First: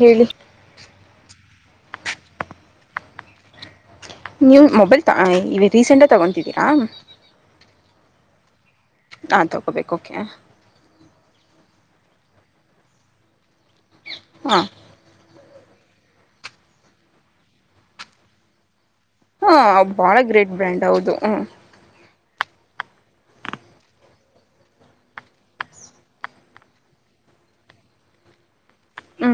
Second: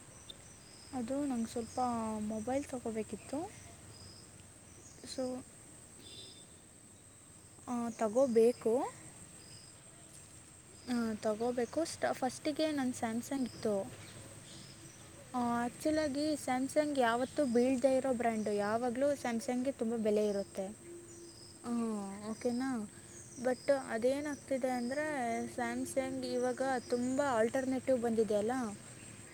ಹೇಳಿ ಅದು ನಂಗೆ ಸ್ವಲ್ಪ ಮೊಬೈಲ್ ತೊಗೋಬೇಕಿತ್ತು ನೀವು ಮೊಬೈಲ್ ರೀಸೆಂಟ ತಗೊತಿದ್ದೀರಾ ತಗೋಬೇಕು ಹಾ ತಗೋಬೇಕ ಓಕೆ ತೊಗೋಬೇಕು ಫಸ್ಟ್ ಸ್ಟಿಗೆ ನನ್ನ ಸ್ಯಾಮ್ಸಂಗ್ ಇತ್ತು ಹಾಂ ಆಕ್ಚುಲ್ ಆಗಿ ಸಾಮಸಾಂಗ್ ಯಾವತ್ತೂ ಬಿಲ್ಡ್ ಇರೋ ಬ್ರ್ಯಾಂಡು ಯಾವಾಗ ಸ್ಯಾಮ್ಸಂಗ್ಗೆ ಹಾಂ ತುಂಬಾ ಭಾಳ ಬೆಲೆ ಗ್ರೇಟ್ ಇರುತ್ತೆ ಬ್ರ್ಯಾಂಡ್ ಹೌದು ಹ್ಞೂ ಓಕೆನಾ ಬಟ್ ಅದೇನಾಗ್ತಿದೆ ಅಂದರೆ ಸ್ಯಾಮ್ಸಂಗ್ ಇವಾಗ ತುಂಬ ಆಲ್ಟರ್ನೇಟಿವ್ ಬಂದಿದೆಯಲ್ಲ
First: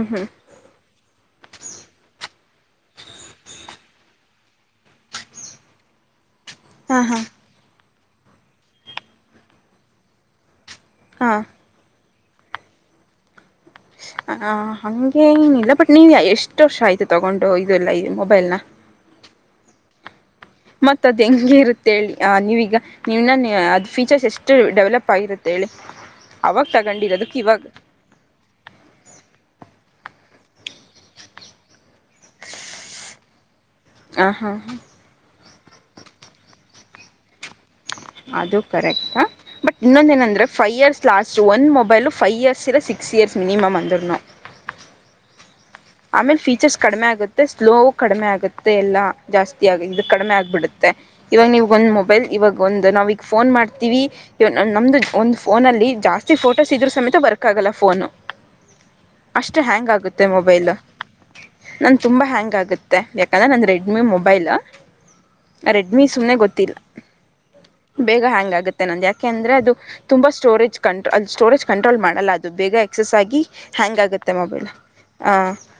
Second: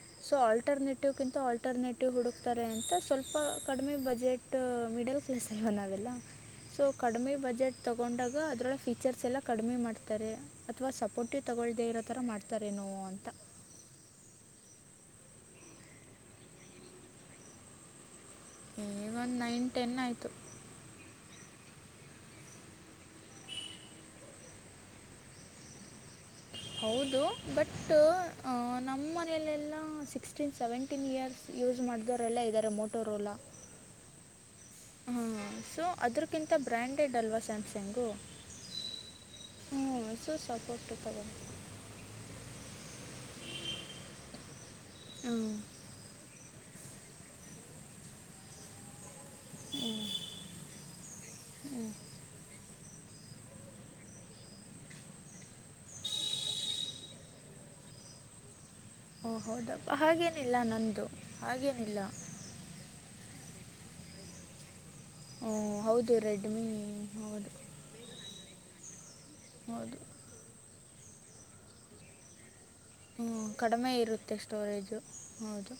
ಹ್ಞೂ ಹ್ಞೂ ಸೊ ಆಲ್ಟರ್ನೇಟಿವ್ ಕಿಂತ ಆಲ್ಟರ್ನೇಟಿವ್ ಹುಡುಕ್ತಾರೆ ಅಂತ ಸ್ವಲ್ಪ ಕಡಿಮೆ ಬಜೆಟ್ ಮಿಡಲ್ ಕ್ಲಾಸ್ ಇವ ನಾವೆಲ್ಲ ಸೊ ಹಾಂ ಕಡಿಮೆ ಬಜೆಟ್ ತಗೊಂಡಾಗ ಅದ್ರೊಳ ಫೀಚರ್ಸ್ ಎಲ್ಲ ಕಡಿಮೆ ಮಾಡ್ತಾರೆ ಅಥವಾ ಪೊಟ್ಟಿ ಹಾಂ ತೊಗೊಳ್ಳ್ದೇ ಇರೋ ಥರ ಮಾಡ್ತಾರೇನೋ ಅಂತ ಹ ಹಗೆ ಏನಿಲ್ಲ ಬಟ್ ನೀವು ಎಷ್ಟು ವರ್ಷ ಆಯ್ತು ತಗೊಂಡು ಇದೆಲ್ಲ ಏ ಒಂದ್ ನೈನ್ ಟೆನ್ ಆಯ್ತು ಮತ್ತೆ ಅದ್ ಹೆಂಗ ಇರುತ್ತೆ ಹೇಳಿ ಆ ನೀವೀಗ ನೀವ್ನ ಅದ್ ಫೀಚರ್ಸ್ ಎಷ್ಟು ಡೆವಲಪ್ ಆಗಿರುತ್ತೆ ಹೇಳಿ ಅವಾಗ ಹೌದು ತಗೊಂಡಿರೋದಕ್ಕೆ ಇವಾಗ ಬಟ್ ಅ ನಮ್ಮ ಮಲ್ಲಲ್ಲ ಸಿಕ್ಸ್ಟೀನ್ ಸೆವೆಂಟೀನ್ ಇಯರ್ಸ್ ಯೂಸ್ ಮಾಡಿದವರೆಲ್ಲ ಇದ್ದಾರೆ ಮೋಟೋರಲ್ಲ ಹಾ ಹಾ ಹಾ ಸೊ ಅದ್ರಕಿಂತ ಬ್ರಾಂಡೆಡ್ ಅಲ್ವಾ ಸ್ಯಾಮ್ಸಂಗ್ ಅದು ಕರೆಕ್ಟ್ ಬಟ್ ಹ್ಞೂ ಇನ್ನೊಂದ ಸೊ ಏನಂದ್ರೆ ಫೈವ್ ಸಪೋರ್ಟ್ ಇಯರ್ಸ್ ತಗೋ ಲಾಸ್ಟ್ ಒಂದ್ ಮೊಬೈಲ್ ಫೈವ್ ಇಯರ್ಸ್ ಇಲ್ಲ ಸಿಕ್ ಸಿಕ್ಸ್ ಇಯರ್ಸ್ ಮಿನಿಮ್ ಬಂದಿೋ ಹ್ಮ ಆಮೇಲೆ ಫೀಚರ್ಸ್ ಕಡಿಮೆ ಆಗುತ್ತೆ ಸ್ಲೋ ಕಡಿಮೆ ಆಗುತ್ತೆ ಎಲ್ಲಾ ಜಾಸ್ತಿ ಆ ಹ್ಞೂ ಇದು ಕಡಿಮೆ ಆಗ್ಬಿಡುತ್ತೆ ಇವಾಗ ನೀವು ಹ್ಞೂ ಒಂದ್ ಮೊಬೈಲ್ ಇವಾಗ ಒಂದು ನಾವ ಈಗ ಫೋನ್ ಮಾಡ್ತೀವಿ ನಮ್ದು ಒಂದು ಫೋನ್ ಅಲ್ಲಿ ಜಾಸ್ತಿ ಫೋಟೋಸ್ ಇದ್ರ ಸಮೇತ ವರ್ಕ್ ಆಗೆ ಕಲ ಫೋನು ಹ್ಮ ಅಷ್ಟು ಹ್ಯಾಂಗ್ ಆಗುತ್ತೆ ಮೊಬೈಲ್ ನನ್ ಹಾಗೇನಿಲ್ಲ ತುಂಬಾ ಹ್ಯಾಂಗ್ ಆಗುತ್ತೆ ಯಾಕಂದ್ರೆ ನನ್ ರೆಡಿ ರೆಡ್ಮಿ ಮೊಬೈಲ್ ಓ ರೆಡ್ಮಿ ಹೌದು ಸುಮ್ಮನೆ ರೆಡ್ಮಿ ಗೊತ್ತಿಲ್ಲ ಹೌದು ಬೇಗ ಹ್ಯಾಂಗ್ ಆಗುತ್ತೆ ನಂದು ಯಾಕೆ ಅಂದ್ರೆ ಅದು ಹೌದು ತುಂಬಾ ಸ್ಟೋರೇಜ್ ಕಂಟ್ರ ಅದು ಸ್ಟೋರೇಜ್ ಕಂಟ್ರೋಲ್ ಮಾಡೋಲ್ಲ ಅದು ಬೇಗ ಎಕ್ಸಸ್ ಹ್ಞೂ ಆಗಿ ಕಡಿಮೆ ಹ್ಯಾಂಗ್ ಆಗುತ್ತೆ ಇರುತ್ತೆ ಮೊಬೈಲ್ ಸ್ಟೋರೇಜು ಹೌದು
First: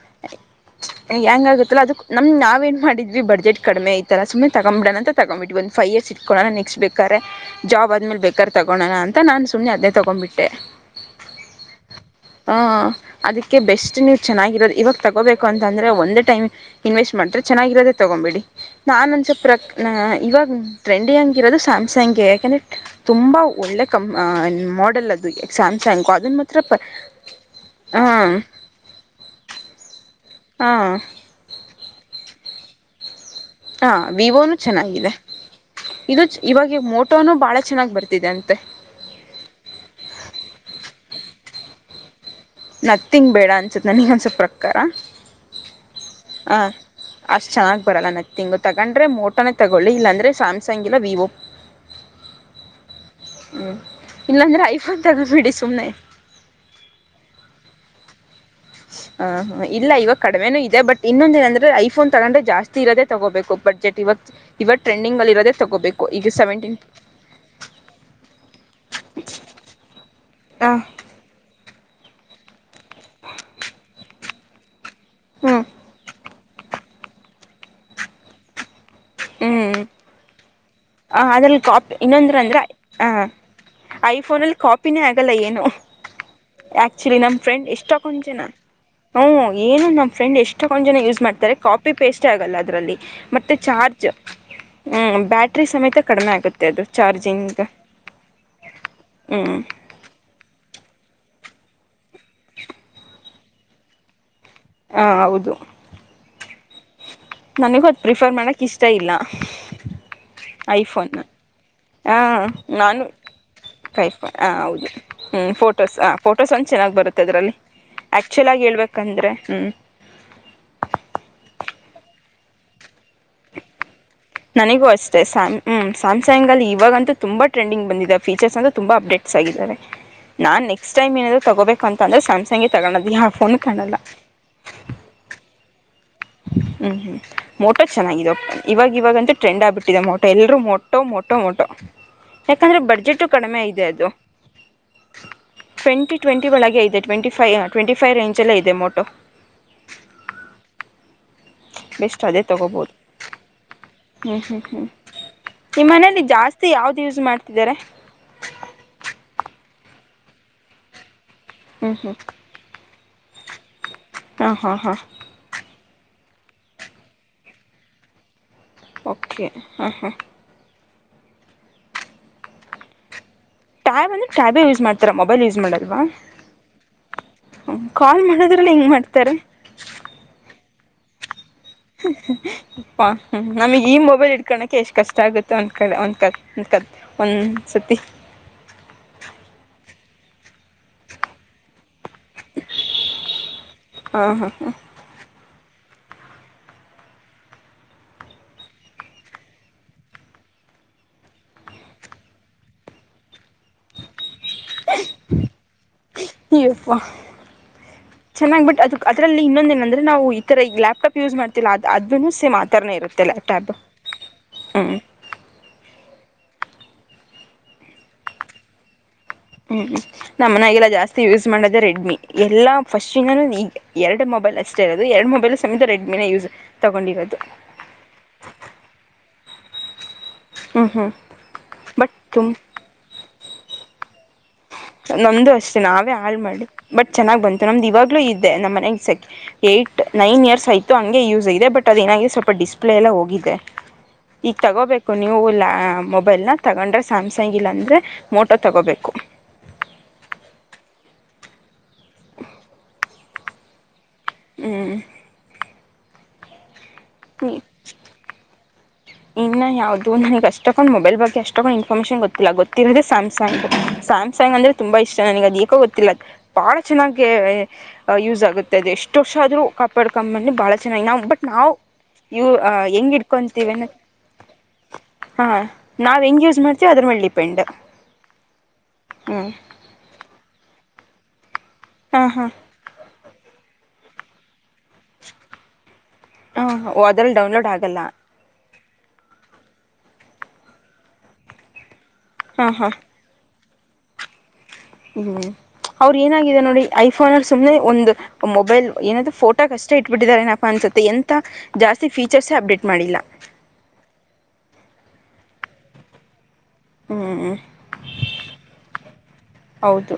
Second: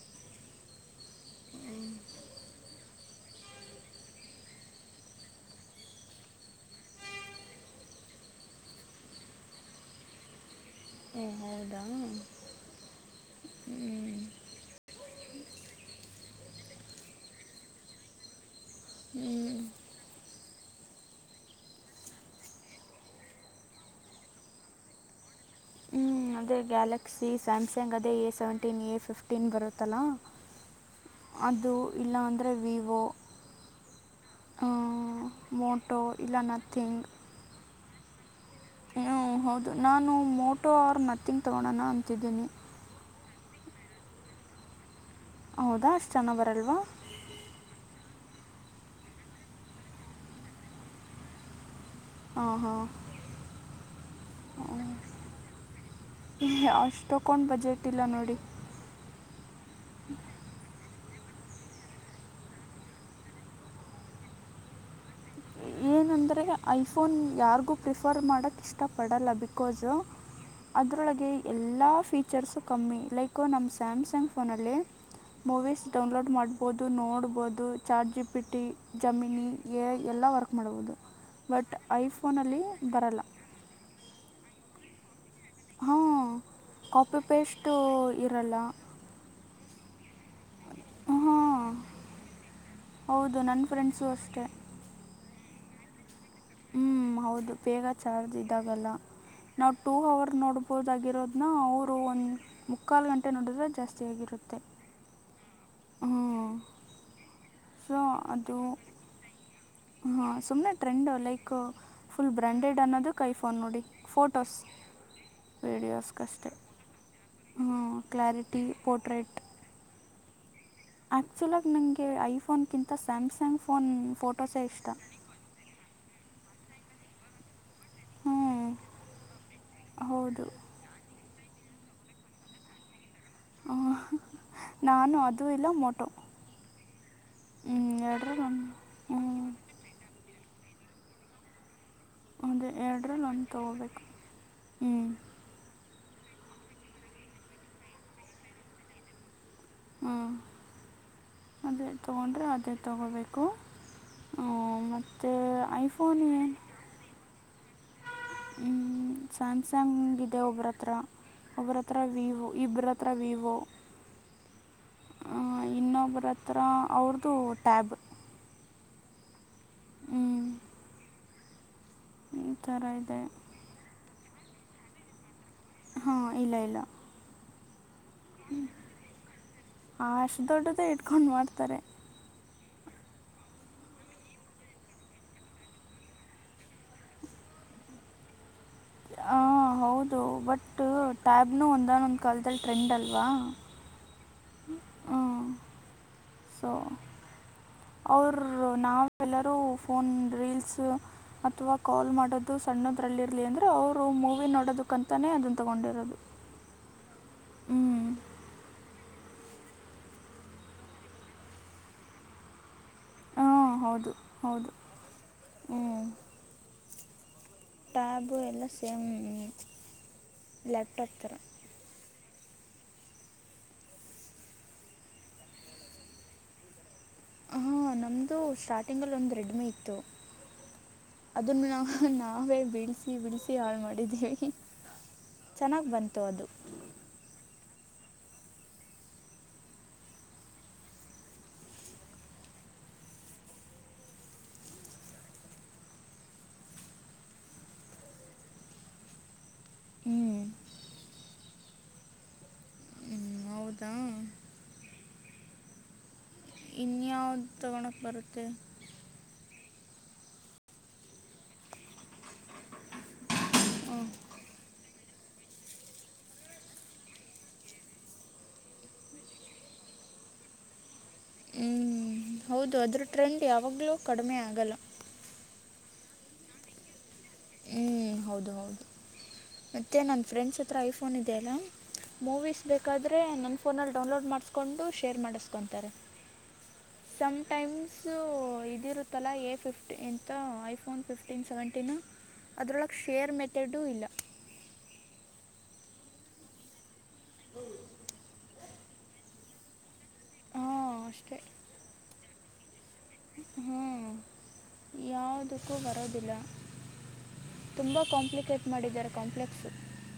ಹೆಂಗ ಆಗುತ್ತಲ್ಲ ಅದ ನಮ್ ನಾವೇನ್ ಮಾಡ ಇದ್ವಿ ಬಜೆಟ್ ಕಡಿಮೆ ಐಲ್ಲ ಸುಮ್ಮ್ ತಗ್ಂಬಡ ಅಂತ ತಗೊಂಬವಿ ಒಂದು ೈವ್ ಇಯರ್ಸ್ ಇಟ್ಕೋಣ ನೆಕ್ಸ್ಟ್ ಬೇಕಾರೆ ಜಾಬ್ ಅದ್ಮೇಲೆ ಬೇಕಾದ ತಗೋಣ ಅ ನಾನು ಸು್ನೆ ಅದೇ ತಗೊಂಡ್ಂಬಿಟ್ಟೆ ಓ ಹೌದಾ ಹ್ಞೂ ಹ ಅದಕ್ಕೆ ಬೆಸ್ಟ್ ನೀವು ಚೆನ್ನಾಗಿರೋದು ಇವ ತಗೋಬೇಕು ಅಂತಂದ್ರೆ ಒಂದ್ ಟೈ್ ಇನ್ವೆಸ್ಟ್ ಮಾಡ್ತೆ ಚೆನ್ನಾಗಿರೋದೇ ತಗೊ್ಂಬಿಡಿ ನಾನೊಂದಸವಲ್ ಪ್ರ ಇವಾಗ ಟ್ರೆಂಡಿ ಹಂಗಿರೋದು ಸ್ಯಾಮ್ಸಂಗಗೆ ಯಾಕೆಂದ್ರರೆ ತುಂಬ ಒಳ್ಳೆ ಕಂ ಮಾಡಲ್ ಅದು ಸ್ಯಾಮ್ಸಂಗು ಹ್ಮ್ ಅದನ್ನು ಅದೇ ಮಾತ್ರ ಪ ಗ್ಯಾಲಕ್ಸಿ ಸ್ಯಾಮ್ಸಂಗ್ ಅದೇ ಎ ಹಾಂ ಸೆವೆಂಟೀನ್ ಎ ಫಿಫ್ಟೀನ್ ಬರುತ್ತಲ್ಲಾ ಹಾಂ ಅದು ಇಲ್ಲ ಅಂದ್ರೆ ವಿವೋ ಹಾ ವಿವೋನು ಚೆನ್ನಾಗಿದೆ ಮೋಟೋ ಇದು ಇಲ್ಲ ಇವಾಗ ಮೋಟೋನು ಬಾಳ ಚೆನ್ನಾಗಾಗಿ ಬರ್ತಿದೆ ಅಂತೆ ಹ ಹೌದು ನಾನು ಮೋಟೋ ಅವರು ಮತ್ತಿಂಗ್ ತಗೋಳೋಣ ಅಂತಿದ್ದೀನಿ ನ ತಿಂಗ್ ಬೇಡ ಅನ್ಸುತ್ತ ನನೊಸ ಪ್ರಕಾರ ಹೌದಾ ಅಷ್ಟು ಚೆನ್ನಾಗಿ ಹ ಬರಲ್ವಾ ಅಷ್ಟು ಚೆನ್ನಾಗಿ ಬರಲ್ಲ ನ ತಿಂಗು ತಗೊಂಡ್ರೆ ಮೋಟೋನೇ ತೊಗೊಳ್ಳಿ ಇಲ್ಲಾಂದ್ರರೆ ಸ್ಯಾಮ್ಸಂಗ ಇಲ್ಲ ವಿವೊ ಹ ಹ ಹ್ಮ್ ಇಲ್ಲಾಂದ್ರೆ ಐಫೋನ್ ತಗೋಬಿಡಿ ಸುಮ್ಮ್ನೆ ಗೇಟ್ಿಲ್ಲ ನೋಡಿ ಹ ಹ ಇಲ್ಲ ಇವಾಗ ಕಡಿಮೆನುೂ ಇದೆ ಬಟ್ ಇನ್ನೊಂದ ಏನಂದ್ರೆ ಐಫೋನ್ ತಗೊಂಡ್ರ ಜಾಸ್ತಿ ಇರೋದ ತಗೋಬೇಕು ಬಡ್ಜೆಟ್ ಇವತ್ತು ಇವ ೆಂಡ ತಗೋಬೇಕು ಏನಂದರೆ ಐಫೋನ್ ಯಾರಿಗೂ ಪ್ರಿಫರ್ ಮಾಡಕ ಇಷ್ಟಪಡಲ್ಲ ಬಿಕೋಸ್ು ಹ ಅದರೊಳಗೆ ಎಲ್ಲ ಫೀಚರ್ಸು ಕಮ್ಮಿ ಲೈಕು ನಮ್ಮ ಸ್ಯಾಮ್ಸಂಗ್ ಫೋನಲ್ಲಿ ಹ್ಮ್ ಮೂವೀಸ್ ಡೌನ್ಲೋಡ್ ಮಾಡ್ಬೋದು ನೋಡ್ಬೋದು chat G P T Gemini ಎ ಎಲ್ಲ ವರ್ಕ್ ಮಾಡ್ಬೋದು ಹ ಅದಲ್ಲಿ ಬಟ್ ಕಾಪಿ ಇನ್ನೊಂದ್ರ ಐಫೋನಲ್ಲಿ ಅಂದ್ರೆ ಆ ಬರಲ್ಲ ಐಫೋನ ಅಲ್ಲಿ ಕಾಪಿ ತಪ್ಪಿನೇ ಆಗಲ್ಲ ಏನು ಹಾಂ ಆಕ್ಚುಲಿ ಕಾಪಿ ನಮ್ ಫ್ರೆಂಡ್ ಪೇಸ್ಟು ಎಷ್ಟಕ್ಕಂ ಜನಾ ಇರಲ್ಲ ಹ ಏನು ನ್ ಫ್ರೆಂಡ್ ಎಷ್ಟಕ್ಕಂದ್ ಜನ ಯೂಸ್ ಮಾಡ್ತಾರೆ ಹಾಂ ಕಾಪಿ ಪೇಸ್ಟ್ ಆಗಲ್ಲ ಅದ್ರಲ್ಲಿ ಹೌದು ಮತ್ತೆ ನನ್ನ ಚಾರ್ ಫ್ರೆಂಡ್ಸು ಅಷ್ಟೇ ಹ್ಮ್ ಬ್ಯಾಟ್ರಿ ಸಮೇತ ಕಡಿಮೆ ಆಗುತ್ತೆ ಅದು ಹ್ಞೂ ಹೌದು ಚಾರ್ಜಿಂಗ್ ಬೇಗ ಚಾರ್ಜ್ ಇದಾಗಲ್ಲ ಹ್ಮ್ ನಾವು ಟೂ ಅವರ್ ನೋಡಬಹದಾಗಿರೋದನ ಅವರು ಒಂದು ಮುಕ್ಕಾಲು ಗಂಟೆ ನೋಡಿದ್ರೆ ಜಾಸ್ತಿಯಾಗಿರುತ್ತೆ ಹಾ ಹೌದು ನನಗೂ ಅದ ಸೊ ಪ್ರಿಫರ್ ಅದು ಮಾಡಕ್ ಇಷ್ಟ ಇಲ್ಲ ಹಾಂ ಸುಮ್ಮನೆ ಐಫೋನ್ ಟ್ರೆಂಡು ಲೈಕ್ ಹಾ ಫುಲ್ ಬ್ರ್ಯಾಂಡೆಡ್ ನಾನು ಅನ್ನೋದಕ್ಕೆೈ ಫೋನ್ ನೋಡಿ ಕೈಫೋನ್ ಹಾ ಫೋಟೋಸ್ ಹೌದು ಹ್ಮ್ ಫೋಟೋಸ್ ವೀಡಿಯೋಸ್ ಹ ಕಷ್ಟು ಫೋಟೋಸ್ ಒಂದ್ ಚೆನ್ನಾಗ್ ಬರುತ್ತೆ ಅದರಲ್ಲಿ ಆಕ್ಚುಲ್ ಕ್ಲಾರಿಟಿ ಆಗಿ ಹೇಳ್ಬೇಕಂದ್ರೆ ಪೋರ್ಟ್ರೇಟ್ ಹ್ಮ್ ಆ್ಯಕ್ಚುಲಾಗಿ ನನಗೆ ಐಫೋನ್ಗಿಂತ ಸ್ಯಾಮ್ಸಂಗ್ ಫೋನ್ ಫೋಟೋಸೇ ನನಗೂ ಇಷ್ಟ ಅಷ್ಟೆ ಸಾಮ್ ಹ್ಮ ಸಾಮ್ಸಾಯಂಗ್ ಅಲ್ಲಿ ಇವಾಗಂತೂ ತುಂಬಾ ಟ್ರೆಂಡಂಗ್ ಬಂದ ಹ್ಞೂ ಫೀಚರ್ಸ್ಂದ್ರ ತುಂಬಾ ಅಪ್ಡೇಟ್ಸ್ ಆಗಿದ್ದಾರೆ ಹೌದು ನಕ್ಸ್ ಟೈಮ ಏನ್ರೆ ತಗೋಬೇಕ ಅಂತಂದ್ರೆ ಸ್ಯ್ಸಂಗ ತಗೋದ ಹ ನಾನು ಅದು ಇಲ್ಲ ಮೊ ಹ್ಮ್ ಹ್ಮ್ ಮೋಟೋ ಚೆನ್ನಾಗಿದೆ ಎರಡರಲ್ಲಿ ಇವಾಗ ಇವಾಗಂತೂ ಒಂದು ಹ್ಞೂ ಟ್ರೆಂಡ್ ಆಗ್ಬಿಟ್ಟಿದೆ ಮೋಟೋ ಎಲ್ಲರೂ ಮೋಟ ಮೊಟ್ಟೋ ಮೊಟೋ ಮೊಟೋ ಅದೇ ಯಾಕಂದ್ರೆ ಬಜೆಟ್ಟು ಎರಡರಲ್ಲಿ ಒಂದು ಕಡಿಮೆ ಇದೆ ತೊಗೋಬೇಕು ಅದು ಹ್ಞೂ ಟ್ವೆಂಟಿ ಒಳಗೆ ಇದೆ ಟ್ವೆಂಟಿ ಫೈ ಟ್ವೆಂಟಿ ಫೈವ ರೇಂಜಲ್ಲೆ ಇದೆ ಮೋಟೋ ಹ್ಮ್ ಅದೇ ತಗೊಂಡ್ರೆ ಅದೇ ತಗೋಬೇಕು ಹ್ಮ್ ಹ್ಮ್ ಹ್ಮ್ ನಿಮ್ಮ ಮನೇಲಿ ಐಫೋನ್ ಜಾಸ್ತಿ ಯಾವ್ದ್ ಯೂಸ್ ಮಾಡ್ತಿದ್ದಾರೆ ಹ್ಮ್ ಸ್ಯಾಮ್ಸಂಗ್ ಇದೆ ಒಬ್ರ ಹತ್ರ ಒಬ್ರ ಹ್ಞೂ ಹತ್ರ ಹ್ಞೂ ವಿವೊ ಇಬರತ್ರ ತ್ರ ವಿವೋ ಹಾ ಹಾ ಹಾ ಒಬ್ರತ್ರ ಅವ್ರುದು ಟ್ಯಾಬ್ ಓಕೆ ಹಾ ಹಾ ಹ್ಞೂ ಈ ತರ ಇದೆ ಟ್ಯಾಬ್ ಅಂದ್ರೆ ಟ್ಯಾಬೆ ಯೂಸ್ ಮಾಡ್ತಾರ ಮೊಬೈಲ್ ಯೂಸ್ ಮಾಡಲ್ವಾ ಹಾಂ ಇಲ್ಲ ಇಲ್ಲ ಕಾಲ್ ಮಾಡೋದ್ರಲ್ಲಿ ಹೆಂಗೆ ಮಾಡ್ತಾರೆ ಕಾಲ್‌ ಮಾಡ್ತಾರೆ ಹ್ಮ ಅಪ್ಪ ನಮಿಗೆ ಈ ಮೊಬೈಲ್ ಇಡ್ಕೋಳಕೆ ಎಷ್ಟ್ ಕಷ್ಟ ಆಗುತ್ತೆ ಒಂದ್ ಕ ಒಂದ್ ಕ ಒಂದ್ ಸತಿ ಆ ಹೌದು ಬಟ್ ಟ್ಯಾಬ್ನು ಒಂದಾನ್ ಒಂದು ಕಾಲದಲ್ಲಿ ಟ್ರೆಂಡ್ ಅಲ್ವಾ ಹಾ ಹಾ ಹಾ ಹ್ಞೂ ಸೊ ಅವರು ನಾವೆಲ್ಲರೂ ಫೋನ್ ರೀಲ್ಸ್ ಅಥವಾ ಕಾಲ್ ಮಾಡೋದು ಸಣ್ಣ ಅನ್ನೋದರಲ್ಲಿರಲಿ ಅಂದರೆ ಅವರು ಮೂವಿ ನೋಡೋದಕ್ಕಂತಾನೇ ಅದನ್ನು ತಗೊಂಡಿರೋದು. ವಾಹ ಚೆನ್ನಾಗಿ ಬಟ್ ಅದಕ್ಕೆ ಅದಲ್ಲಿ ಇನ್ನೊಂದೇಏಂದ್ರ ನಾವು ಈ ತರ ಈ ಲಪ್ಟಟಪ್ ಯೂಸ್ ಮಾಡ್ತಿಲ್ಲ ಅದೂ ಸೇತ ಇರುತ್ತೆ ಹಾಂ ಟಾಪ್ ಹೌದು ಹೌದು ಹ್ಮ ಟ್ಯಾಬ ಎಲ್ಲ ಸೇಮ್ ಹ್ಮ್ ನಮ್ಮಗೆಲ್ಲ ಲ್ಯಾಪ್ಟಾಪ್ ಜಾಸ್ತಿ ಥರ ಯೂಸ್ ಮಾಡದ ರೆಡ್ಮಿ ಎಲ್ಲಾ ಫಸ್ಟನು ಈ ಎರಡು ಮೊಬೈಲ್ ಅಷ್ಟೇ ಇರೋದು ಎರಡು ಮೊಬೈಲ್ ಸಮೇತ ರೆಡ್ಮಿನ ಯೂಸ್ ತೊಗೊಂಡಿರೋದು ಹಹ ನಮ್ದು ಸ್ಟಾರ್ಟಿಂಗ್ ಅಲ್ಲಿ ಒಂದು ರೆಡ್ಮಿ ಇತ್ತು ಹ್ಞೂ ಹ್ಞೂ ಅದನ್ನು ನಾವ ಬಟ್ ತುಂಬ ನಾವೇ ಬೀಳ್ಸಿ ಬಿಳ್ಸಿ ಹಾಳ್ ಮಾಡಿದ್ದೇವಿ ನಮ್ದು ಅಷ್ಟೇ ನಾವೇ ಹಾಳ್ ಮಾಡಿ ಬಟ್ ಚೆನ್ನಾಗ್ ಬಂತು ನಮ್ದು ಇವಾಗ ಇದೆ ನಮ್ಮ್ ಮನೆಗೆೆ ಏಟ್ ನೈನ್ ಇಯರ್ಸ್ ಆಯತು ಹಂಗೆ ಯೂಸ್ ಇದೆ ಬಟ್ ಅದ ಏನಾಗಿದೆ ಸ್ವಲ್ಪ ಡಿಸ್ಪ್ ಎಲ್ಲ ಹೋಗಿದೆ ಈಗ ತಗೋಬೇಕು ನೀವು ಇಲ್ಲ ಮೊಬೈಲ್ ನ ತಗೊಂಡ್ರೆ ಸ್ಯಾಮ್ಸಂಗ್ ಇಲ್ಲಾಂದ್ರೆ ಮೋಟೋ ತಗೋಬೇಕು ಹ್ಮ್ [unintelligible] ಹ್ಞ ಹೌದಾ ಹ್ಮ್ ಇನ್ಯಾವುದ ತೊಗೊಳಕ್ ಬರುತ್ತೆ ಇನ್ನ ಯಾವ್ದದು ನನಗ್ ಅಷ್ಟಡ್ ಮೊಬೈಲ್ ಬಗ್ಗೆ ಅಷ್ಟೊಕೊಂಡ್ ಇನ್ಫಾರ್ಮೇಶನ್ ಗೊತ್ತಿಲ್ಲ ಗೊತ್ತಿರೋದೆ ಸ್ಯಾಮಸಂಗ್ ಸ್ಯಾಮ್ಸಂಗ್ ಅಂದ್ರೆ ತುಂಬಾ ಇಷ್ಟ ನಗೆ ಅದು ಏಕೋ ಗೊತ್ತಿಲ್ಲ ಬಾಳ ಚೆನ್ನಾಗಿ ಯೂಸ್ ಆಗುತ್ತೆ ಅದೆ ಇಷ್ಟು ವರ್ಷ ಆದ್ರೂ ಕಪ ಇಡ್ಕಂಬನ್ನಿ ಬಾಳ ಚೆನ್ನಾಗಿ ನಾವು ಬಟ್ ನಾವು ಹ್ಮ್, ಇವು ಹೌದು ಅದ್ರ ಹೆಂಗ್ ಟ್ರೆಂಡ್ ಇಟ್ಕೊಂತೀವ ಯಾವಾಗಲೂ ಕಡಿಮೆ ಆಗಲು ನಾವ್ ಹೆಂಗ ಯೂಸ್ ಮಾಡ್ತೀವಿ ಅದ್ರ ಮಿಲಿ ಹ್ಮ್ ಹೌದು ಹೌದು ಮತ್ತೆ ನನ್ ಫ್ರೆಂಡ್ಸ್ ಹತ್ರ ಐಫೋನ್ ಇದೆಯಲ್ಲಾ ಹಾಂ ಹಾಂ ಮೂವೀಸ್ ಬೇಕಾದ್ರೆ ನನ್ನ ಫೋನಲ್ಲಿ ಡೌನ್ಲೋಡ್ ಮಾಡಿಸ್ಕೊಂಡು ಶೇರ್ ಮಾಡಿಸ್ಕೊತಾರೆ ಹಾ ಹೋದ್ರಲ್ಲಿ ಡೌನ್ಲೋಡ್ ಆಗಲ್ಲ ಇರುತ್ತಲ್ಲಾ ಎ ಫಿಫ್ಟಿಂತ ಐಫೋನ್ ಫಿಫ್ಟೀನ್ ಸೆವೆಂಟೀನ್ ಹಾಂ ಹಾಂ ಅದ್ರೊಳಗೆ ಶೇರ್ ಮೆ ಎಡ ಇಲ್ಲ ಹ್ಮ್ ಅವ್ರ ಏನಾಗಿದೆ ನೋಡಿ ಐಫೋನ್ ಅಲ್ಲಿ ಸುಮನೆ ಒಂದು ಮೊಬೈಲ್ ಏನಾದ್ೂ ಫೋಟೋಕ್ಷ್ಟ ಇಟ್ಬಿಟ್ಟಿದ್ದಾರೆಫ ಹಾಂ ಅನ್ಸುತ್ತೆ ಎಂತ ಅಷ್ಟೇ ಜಾಸ್ತಿ ಫೀಚರ್ಸೇ ಅಪ್ಡೇಟ್ ಮಾಡಿಲ್ಲ ಹಾಂ ಯಾವುದಕ್ಕೂ ಬರೋದಿಲ್ಲ ಹ್ಮ್ ತುಂಬಾ ಕಾಂಪ್ಲಿಕೇಟ್ ಮಾಡಿದ್ದಾರೆ ಕಾಂಪ್ಲೆಕ್ಸು ಹೌದು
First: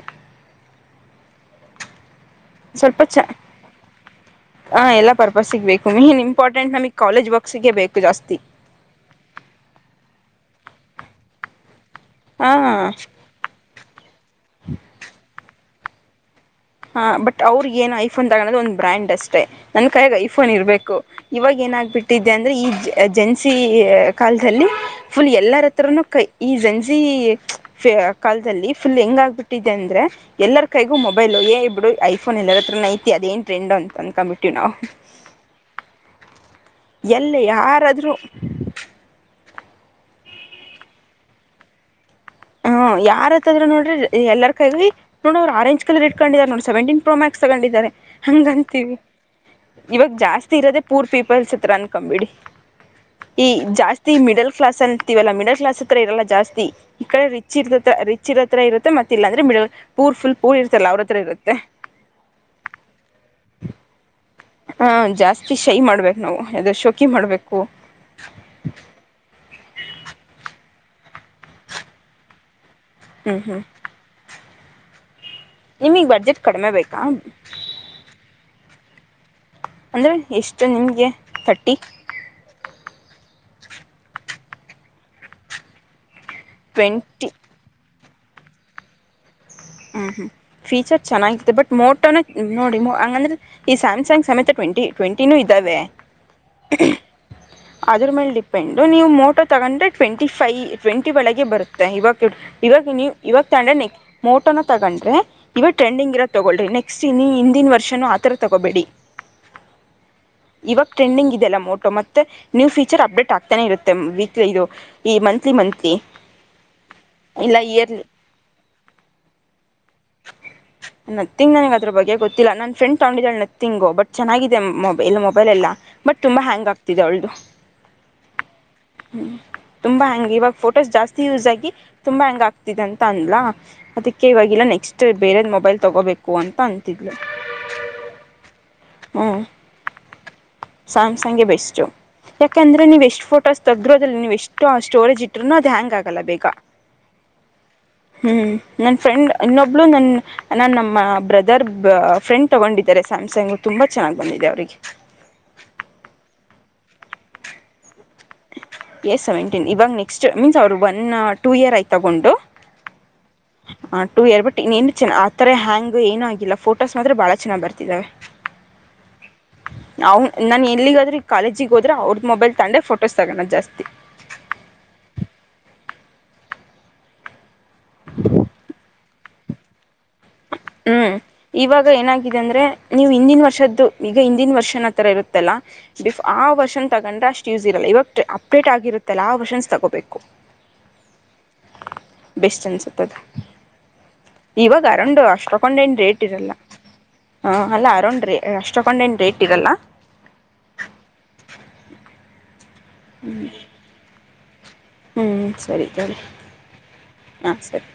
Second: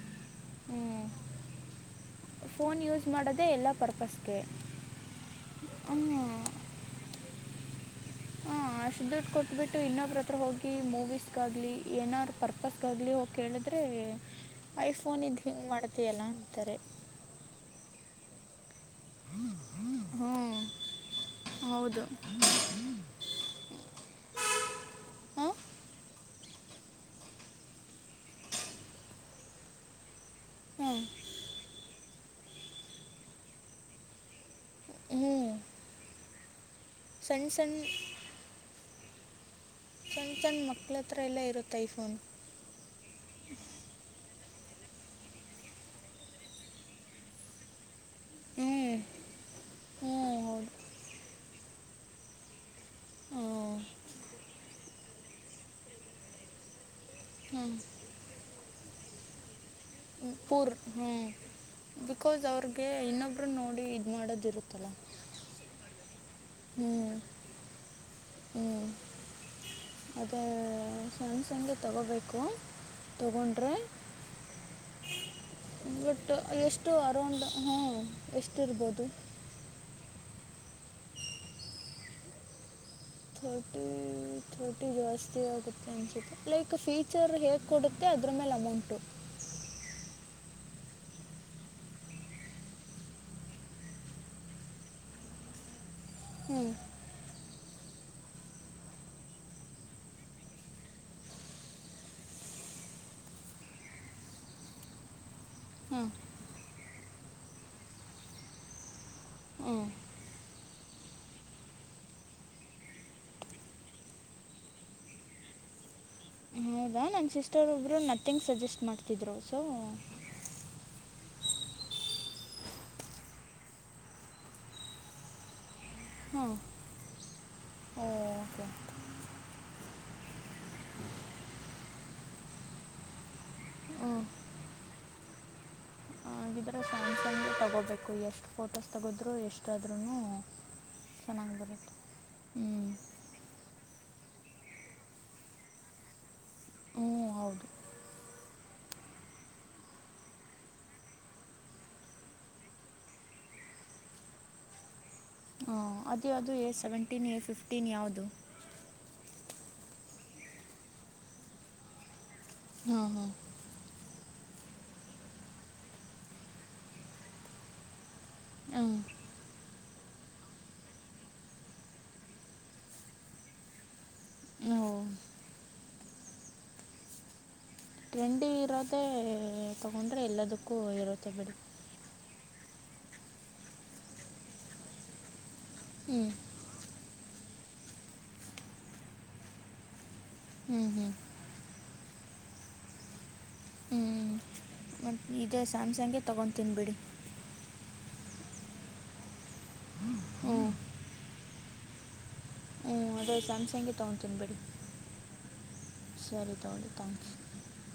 ಫೋನ್ ಯೂಸ್ ಮಾಡೋದೇ ಎಲ್ಲಾ ಪರ್ಪಸ್ಗೆ ಹ ಎಲ್ಲ ಪರ್ಪಸ್ಿಗೆ ಬೇಕು ಹಾಂ, ಮೇನ್ ಇಂಪಾರ್ಟೆಂಟ್ ನಮಗ್ ಕಾಲಜ ವರ್ಕ್ಸ್ಗ ಬೇಕು ಜಾಸ್ತಿ ಹ ಅಷ್ಟ ದುಡ್ಡು ಕೊಟ್ಬಿಟ್ಟು ಇನ್ನೊಬ್ರ ಹತ್ರ ಹೋಗಿ ಮೂವೀಸ್ಗ ಆಗ್ಲಿ ಏನಾದಾರ್ರು ಹಾ ಪರ್ಪಕ್ಟ್ ಆಗ್ಲಿ ಹೋಗೇಳಿದ್ರೆ ಐಫೋನ್ ಇದ ಹಿಂಗ್ ಮಾಡ್ತಯಲ್ಲ ಹಾ ಬಟ್ ಅವ್ರಗ ಏನ್ ಐಫ್ ಅಂತ ತಗೋದು ಒಂದು ಬ್ರ್ಯಾಂಡ್ ಅಷ್ಟೇ ನನ್ ಕೈಾಗ ಹ್ಞೂ ಐಫೋನ್ ಇರ್ಬೇಕು ಇವಾಗ ಏನ ಹೌದು ಆಾಗಬಿಟ್ಟಿದ್ದೆ ಅಂದ್ರೆ ಈ ಜೆನ್ಸಿ ಕಾಲದಲ್ಲಿ ಫುಲ್ ಹಾಂ ಎಲ್ಲರ ಹತ್ರನು ಕೈ ಈ ಜಂಜಿ ಕಾಲದಲ್ಲಿ ಫುಲ್ ಹೆಂಗ ಆಗ್ಬಿಟ್ಟಿದೆ ಅಂದ್ರೆ ಎಲ್ಲರ ಹ್ಞೂ ಕೈಗೂ ಮೊಬೈಲ್ ಬಿಡು ಐಫೋನ್ ಎಲ್ಲರ ಹತ್ರ ಐತಿ ಅದೇ ್ರೆಂಡ್ ಅಂತ ಕಂಪರ್ ನ ಹ್ಞೂ ಎಲ್ಲ ಸಣ್ಣ ಸಣ್ಣ ಯಾರಾದ್ರೂ ಚಂದ್ ಚಂದ್ ಮಕ್ಳ ಹತ್ರ ಎಲ್ಲಾ ಇರುತ್ತ ಫೋನ್ ಹ್ಮ ಯಾರತ್ದ್ರ ನೋಡ್ರ ಎಲ್ಲರ ಕೈಗಿ ನೋಡ ಅವ್ರು ಆರೆಂಜ್ ಕಲರ್ ಇಟ್ಕೊಂಡ ನೋ ಸೆವೆಂಟೀನ್ ಪ್ರೋ ಮ್ಯಾಕ್ಸ್ ತಗೊಂಡಿದ್ದಾರೆ ಹ್ಞೂ ಹಂಗಂತೀವಿ ಇವಾಗ ಹ್ಞೂ ಜಾಸ್ತಿ ಹೌದು ಇರೋದೆೇ ಪೂರ್ ಪೀಪಲ್ ಚಿತ್ರ ಅನ್ಕೊಂಬಿಡಿ ಈ ಹ್ಞೂ ಜಾಸ್ತಿ ಮಿಡಲ್ ಕ್ಲಾಸ್ ಅನ್ತೀವಲ್ಲ ಮಿಡಲ್ ಕ್ಲಾಸ್ ಹತ್ರ ಇರಲ್ಲ ಜಾಸ್ತಿ ಈ ಕಡೆ ರಿಚ್ ಹ್ಞೂ ಇರ್ತ್ರ ರಿಚ್ ಇರ ಹತ್ರ ಇರುತ್ತೆತ್ತ ಇಲ್ಲ ಅಂದ್ರೆ ಮಿಡಲ್ ಪೂರ್ ಫುಲ್ ಪೂರ್ ಇರ್ತಲ್ಲ ಅವ್ರ ಹತ್ರ ಇರುತ್ತೆ ಬಿಕಾಸ್ ಅವ್ರಿಗೆ ಇನ್ನೊಬ್ರು ನೋಡಿ ಇದು ಮಾಡೋದಿರುತ್ತಲ್ಲ ನಾ ಎ ಹ್ಞೂ ಶೋಕಿ ಮಾಡ್ಬೇಕು ಹ್ಞೂ ಸ್ಯಾಮ್ಸಂಗಗೆ ತೊಗೋಬೇಕು ಹ್ಞೂ ಹ್ಞೂ ತಗೊಂಡ್ರೆ ನಿಮಗೆ ಬಟ್ ಬಡ್ಜೆಟ್ ಕಡಿಮೆ ಎಷ್ಟು ಬೇಕಾ ಅರೌಂಡ್ ಹಾ ಎಷ್ಟಿರ್ಬೋದು ಅಂದರೆ ಎಷ್ಟು ನಿಮಗೆ ಿ ರ್ಟಿ ರ್ಟಿ ಜಾಸ್ತಿ ಆಗುತ್ತೆ ಅನ್ಸುತ್ತೆ ಲೈಕ್ ಟ್ವೆಂಟಿ ಫೀಚರ್ ಹೇಗ್ ಕೊಡುತ್ತ ಮ ಅದ್ರ ಮೇಲೆ ಅಮೌಂಟು ಹ್ಮ್ ಹ್ಮ್ ಫೀಚರ್ ಚೆನ್ನಾಗಿತೆ ಬಟ್ ಮೋಟೋನ ನೋಡಿ ಹಂಗಂದ್ರೆ ಈ ಸ್ಯಾಮ್ಸಂಗ್ ಸಮೇತಟ್ ಟ್ಂಟಿ ಟ್ವೆಂಟಿನು ಇದ್ದಾವೆ ಹ್ಮ್ ಅದ್ರ ಮೇಲೆ ಡಿಪೆಂಡ್ ನೀವು ಮೋಟೋ ತಗೊಂಡ್ರೆ ಟ್ವೆಂಟಿ ಫೈ ಟ್ವೆಂಟಿ ಒಳಗೆ ಬರುತ್ತೆ ಇವಾಗ ಇವಾಗ ನೀವು ಇವಾಗ ತಗ್ರೆಸ್ಟ್ ಮೋಟೋನ ತಗೊಂಡ್ರೆ ಹಾಂ ಇವಾಗ ್ರೆಂಡಿಂಗ್ ಇರೋ ತಗೋಳ್ರ ನೆಸ್ಟ್ ಎಕ್ಸ್ಟಿನಿ ಹಿಂದಿನ ವರ್ಷನೂ ಆ ಥರ ತೊಗೊಬೇಡಿ ಹ್ಮ್ ಇವಾಗ ಟ್ರೆಂಡಿಂಗ್ ಇದೆಲ್ಲ ಮೋಟೋ ಮತ್ತೆ ನ್ೂ ಫೀಚರ್ ಅಪ್ಡೇಟ್ ಆಗ್ತಾನೆ ಇರುತ್ತೆ ವಿ ಇದು ಈ ಮತ್ ಮತ್ಲಿ ಮಂತ್ಿ ಹೌದಾ ನನ್ನ ಸಿಸ್ಟರ್ ಒಬ್ರು ನತಿಿಂಗ್ ಸಜೆಸ್ಟ್ ಮಾಡ್ತಿದ್ರು ಸೊ ನತ್ತಿಂಗ್ ನನಗ್ ಅದ್ರ ಬಗ್ಗೆ ಗೊತ್ತಿಲ್ಲ ನಾನನ್ ಫ್ರೆಂಡ್ ತಗೊಂಡಿದಳ ನತ್ತಿಂಗೋ ಬಟ್ ಚೆನ್ನಾಗಿದೆ ಮೊ ಇಲ್ಲ ಮೊಬೈಲ್ ಎಲ್ಲ ಬಟ್ ತುಂಬಾ ಹ್ಯಾಂಗ್ ಆಗ್ತಿದೆ ಅವಳು ಹ್ಮ ಹ್ಮ್ ತುಂಬಾ ಹ್ಯಾಂಗಗೆ ಇವಾಗ ಫೋಟೋಸ್ ಜಾಸ್ತಿ ಯೂಸ್ ಆಗಿ ತುಂಬಾ ಹೆ್ಯಾಂಗ್ ಆಗ್ತಿದೆ ಅಂತ ಅಂದಲಾ ಅದಕ್ಕೆ ಹ್ಞೂ ಇವಾಗಿಲ್ಲ ನೆಕ್ಸ್ಟ್ ಬೇರೆದ್ ಮೊಬೈಲ್ ತಗೋಬೇಕು ಅಂತ ಅಂತಿದ್ಲು ಂಡ ತಗೋಬೇಕು ಎಷ್ಟ್ ಫೋಟೋಸ್ ತಗೋದ್ರು ಎಷ್ಟಾದ್ರುನು ಸ್ಯಾಮ್ಸಂಗಗೆ ಬೆಸ್ಟ್ು ಯಾಕಂದ್ರೆ ನೀವು ಎಷ್ಟ್ ಫೋಟೋಸ್ ತಗ್ರ ನೀವು ಎಷ್ಟ ಸ್ಟೋರೇಜ್ ಇಟ್ಟ್ೂನು ಅದು ಹ್ಯಾಂಗ್ ಆಗಲ್ಲ ಬೇಗ ಹ್ಮ ಹೌದು ಹ್ಮ್ ನನ್ ಫ್ರೆಂಡ್ ಇನ್ನೊಬ್ಳ ನನ್ ನಾನ್ ನಮ್ಮ ಬ್ರದರ್ ಫ್ರೆಂಡ್ ತಗೊಂಡಿದ್ದಾರೆ ಸ ಮ್ಯಾಮ್ಸಂಗ್ ತುಂಬಾ ಚೆನ್ನಾಗ್ ಬಂದಿದೆ ಅವರಿಗೆ ಹ ಅದ ಯ ಅದು ಎ ಸೆವೆಂಟೀನ್ ಎ ಫಿಫ್ಟೀನ್ ಯಾವ್ದದು ಎಸ್ ಸೆವೆಂಟೀನ್ ಇವಾಗ ನೆಕ್ಸ್ಟ್ ಮೀನ್ಸ್ ಅವರು ಒನ್ ಟು ಇಯರ್ ಆಯ್ತ ತಗೊಂಡು ಹಾಂ ಹ ಎರ್ಪಟ್ಟ [unintelligible] ನು ಚ ಆ ಥರ ಹ್ಯಾಂಗ್ ಏನುೂ ಆಗಿಲ್ಲ ಫೋಟೋಸ್ ಮಾತ್ರ ಬಹಳ ಚೆನ್ನ್ ಬರ್ತಿದಾವೆ [unintelligible] ಹ ಅವನ್ ನಾನ ಎಲ್ಲಿಗಾದ್ರೆ ಕಾಲೇಜಿಿಗೆ ಹೋದ್ರೆ ಅವ್ರದ ಮೊಬೈಲ್ ತಂಡೆ ಫೋಟೋಸ್ ತಗೋಣ ಜಾಸ್ತಿ. ಹ ಟ್ರೆಂಡಿ ಇರೋದೆೇ ತಗೊಂಡ ಹ್ಮ್ ಇವಾಗ ಏನ ಅಂದ್ರೆ ನೀವು ಹಿಂದಿನ ವರ್ಷದ್ದು ಈಗ ಹಿಂದಿನ ವರ್ಷನ ತರ ಇರುತ್ತಲ್ಲಾ ಫ್ ಹ್ಞೂ ಆ ವರ್ಷನ್ ತಗೊಂಡ್ರೆ ಅಷ್ಟು ಯೂಸ್ ಇರಲ್ಲ ಇವಾಗ ಅಪ್ಡೇಟ್ ಆಗಿರುತ್ತಲ್ಲ ಆ ವರ್ಷನ್ಸ್ ತಗೋಬೇಕು ಹ್ಮ್ ಹ್ಮ್ ಬೆಸ್ಟ್ ಅನ್ಸತದ ಹ್ಞೂ ಇವಾಗ ಅರಂಡು ಮತ್ತು ಅಷ್ಟ ಇದೇ ತೊಕೊಂಡ್ ಏನ್ ಸ್ಯಾಮ್ಸಂಗೇ ರೇಟ್ ಇರಲ್ಲ ತೊಗೊತೀನಿ ಬಿಡಿ ಹ ಅಲ್ಲ ಅರೌಂಡ್ ರೇ ಅಷ್ಟ ತೊಕೊಂಡ ಏನ್ ರೇಟ್ ಇರಲ್ಲ ಹ್ಮ ಹ್ಮ್ ಅದೇ ಸ್ಯಾಮ್ಸಂಗಗೆ ತಗತೀನಿ ಬಡಿ ಹ್ಮ್ ಸರಿ ಸರಿ ಥ್ಯಾಂಕ್ಸ್ ಹಾ ಸರಿ